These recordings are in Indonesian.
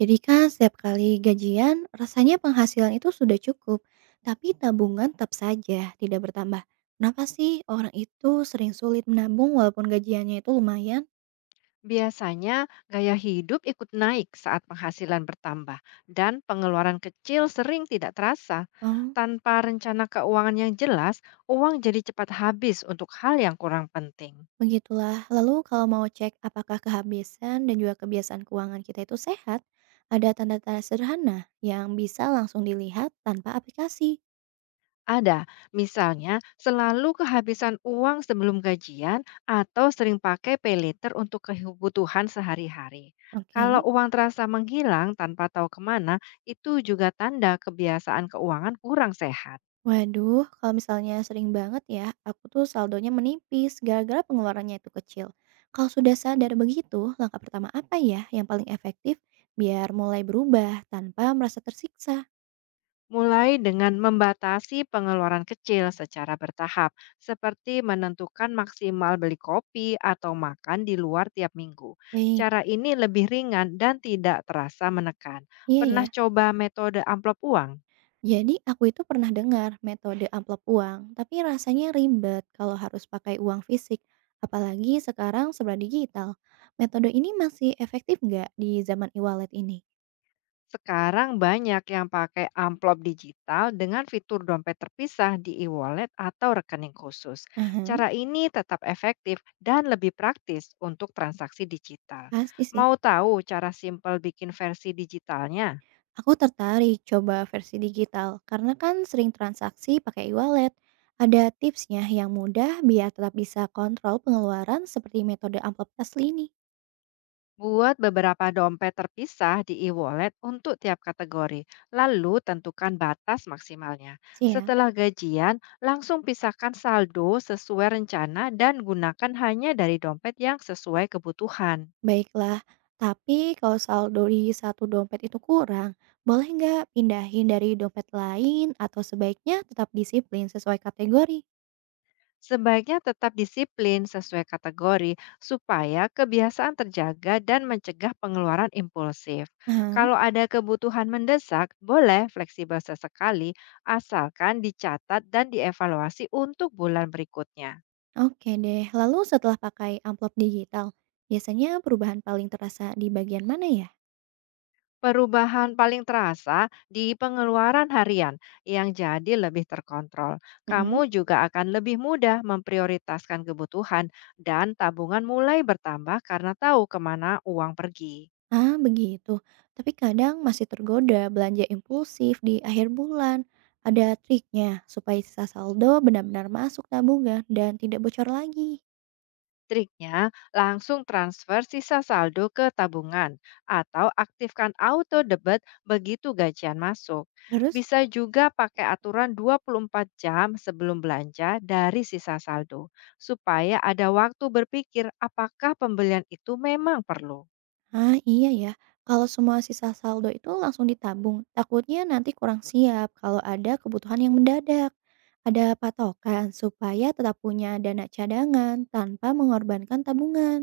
Jadi kan setiap kali gajian, rasanya penghasilan itu sudah cukup, tapi tabungan tetap saja tidak bertambah. Kenapa sih orang itu sering sulit menabung walaupun gajiannya itu lumayan? Biasanya, gaya hidup ikut naik saat penghasilan bertambah, dan pengeluaran kecil sering tidak terasa. Oh, Tanpa rencana keuangan yang jelas, uang jadi cepat habis untuk hal yang kurang penting. begitulah. Lalu kalau mau cek apakah kehabisan dan juga kebiasaan keuangan kita itu sehat, ada tanda-tanda sederhana yang bisa langsung dilihat tanpa aplikasi. Ada, misalnya, selalu kehabisan uang sebelum gajian atau sering pakai pay later untuk kebutuhan sehari-hari. Oke. Kalau uang terasa menghilang tanpa tahu kemana, itu juga tanda kebiasaan keuangan kurang sehat. Waduh, kalau misalnya sering banget ya, aku tuh saldonya menipis gara-gara pengeluarannya itu kecil. Kalau sudah sadar begitu, langkah pertama apa ya yang paling efektif biar mulai berubah tanpa merasa tersiksa? Mulai dengan membatasi pengeluaran kecil secara bertahap, seperti menentukan maksimal beli kopi atau makan di luar tiap minggu. Baik. Cara ini lebih ringan dan tidak terasa menekan. Iya Pernah ya. coba metode amplop uang? Jadi aku itu pernah dengar metode amplop uang, tapi rasanya ribet kalau harus pakai uang fisik, apalagi sekarang serba digital. Metode ini masih efektif nggak di zaman e-wallet ini? Sekarang banyak yang pakai amplop digital dengan fitur dompet terpisah di e-wallet atau rekening khusus. Aha. Cara ini tetap efektif dan lebih praktis untuk transaksi digital. Pasti sih. Mau tahu cara simpel bikin versi digitalnya? Aku tertarik coba versi digital karena kan sering transaksi pakai e-wallet. Ada tipsnya yang mudah biar tetap bisa kontrol pengeluaran seperti metode amplop asli ini. Buat beberapa dompet terpisah di e-wallet untuk tiap kategori, lalu tentukan batas maksimalnya. Sih ya, Setelah gajian, langsung pisahkan saldo sesuai rencana dan gunakan hanya dari dompet yang sesuai kebutuhan. baiklah. Tapi kalau saldo di satu dompet itu kurang, boleh nggak pindahin dari dompet lain atau sebaiknya tetap disiplin sesuai kategori? Sebaiknya tetap disiplin sesuai kategori supaya kebiasaan terjaga dan mencegah pengeluaran impulsif. Nah, Kalau ada kebutuhan mendesak, boleh fleksibel sesekali asalkan dicatat dan dievaluasi untuk bulan berikutnya. oke deh. Lalu setelah pakai amplop digital, biasanya perubahan paling terasa di bagian mana ya? Perubahan paling terasa di pengeluaran harian yang jadi lebih terkontrol. Kamu Mm-mm. juga akan lebih mudah memprioritaskan kebutuhan dan tabungan mulai bertambah karena tahu kemana uang pergi. Ah, begitu. Tapi kadang masih tergoda belanja impulsif di akhir bulan. Ada triknya supaya sisa saldo benar-benar masuk tabungan dan tidak bocor lagi. Triknya, langsung transfer sisa saldo ke tabungan atau aktifkan auto debit begitu gajian masuk. Terus, Bisa juga pakai aturan 24 jam sebelum belanja dari sisa saldo, supaya ada waktu berpikir apakah pembelian itu memang perlu. ah iya ya, kalau semua sisa saldo itu langsung ditabung, takutnya nanti kurang siap kalau ada kebutuhan yang mendadak. Ada patokan supaya tetap punya dana cadangan tanpa mengorbankan tabungan.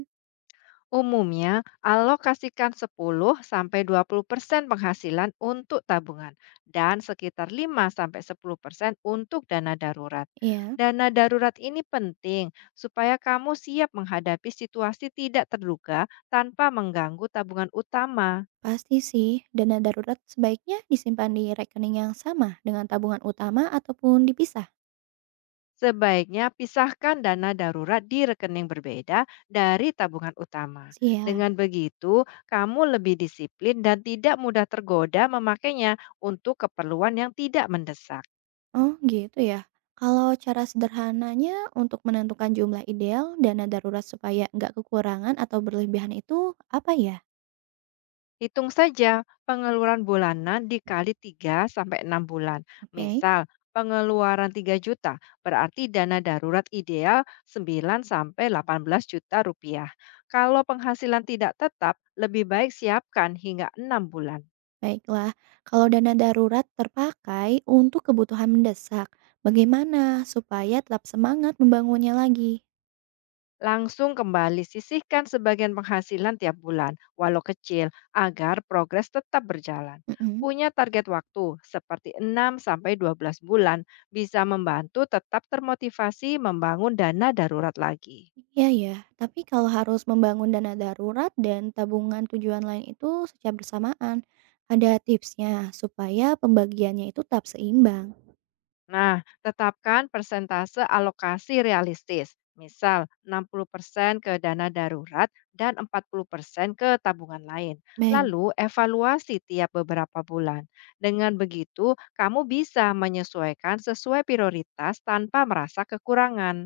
Umumnya, alokasikan 10 sampai 20% penghasilan untuk tabungan dan sekitar 5 sampai 10% untuk dana darurat. Iya. Dana darurat ini penting supaya kamu siap menghadapi situasi tidak terduga tanpa mengganggu tabungan utama. Pasti sih, dana darurat sebaiknya disimpan di rekening yang sama dengan tabungan utama ataupun dipisah? Sebaiknya pisahkan dana darurat di rekening berbeda dari tabungan utama. Siap. Dengan begitu, kamu lebih disiplin dan tidak mudah tergoda memakainya untuk keperluan yang tidak mendesak. Oh gitu ya. Kalau cara sederhananya untuk menentukan jumlah ideal dana darurat supaya nggak kekurangan atau berlebihan itu apa ya? Hitung saja pengeluaran bulanan dikali 3 sampai 6 bulan. Oke, Misal, pengeluaran 3 juta berarti dana darurat ideal 9 sampai 18 juta rupiah. Kalau penghasilan tidak tetap, lebih baik siapkan hingga 6 bulan. baiklah. Kalau dana darurat terpakai untuk kebutuhan mendesak, bagaimana supaya tetap semangat membangunnya lagi? Langsung kembali sisihkan sebagian penghasilan tiap bulan, walau kecil, agar progres tetap berjalan. Mm-mm. Punya target waktu seperti 6 sampai 12 bulan bisa membantu tetap termotivasi membangun dana darurat lagi. Iya ya, tapi kalau harus membangun dana darurat dan tabungan tujuan lain itu secara bersamaan, ada tipsnya supaya pembagiannya itu tetap seimbang. Nah, tetapkan persentase alokasi realistis. Misal, 60% ke dana darurat dan 40% ke tabungan lain. Baik. Lalu, evaluasi tiap beberapa bulan. Dengan begitu, kamu bisa menyesuaikan sesuai prioritas tanpa merasa kekurangan.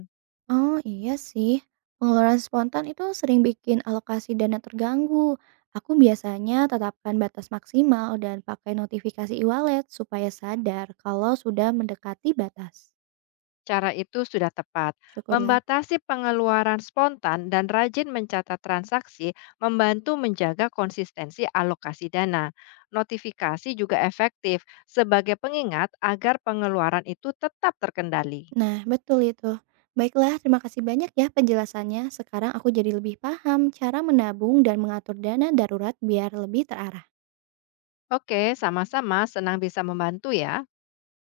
Oh iya sih, pengeluaran spontan itu sering bikin alokasi dana terganggu. Aku biasanya tetapkan batas maksimal dan pakai notifikasi e-wallet supaya sadar kalau sudah mendekati batas. Cara itu sudah tepat. Syukurlah. Membatasi pengeluaran spontan dan rajin mencatat transaksi membantu menjaga konsistensi alokasi dana. Notifikasi juga efektif sebagai pengingat agar pengeluaran itu tetap terkendali. Nah, betul itu. Baiklah, terima kasih banyak ya penjelasannya. Sekarang aku jadi lebih paham cara menabung dan mengatur dana darurat biar lebih terarah. Oke, sama-sama senang bisa membantu ya.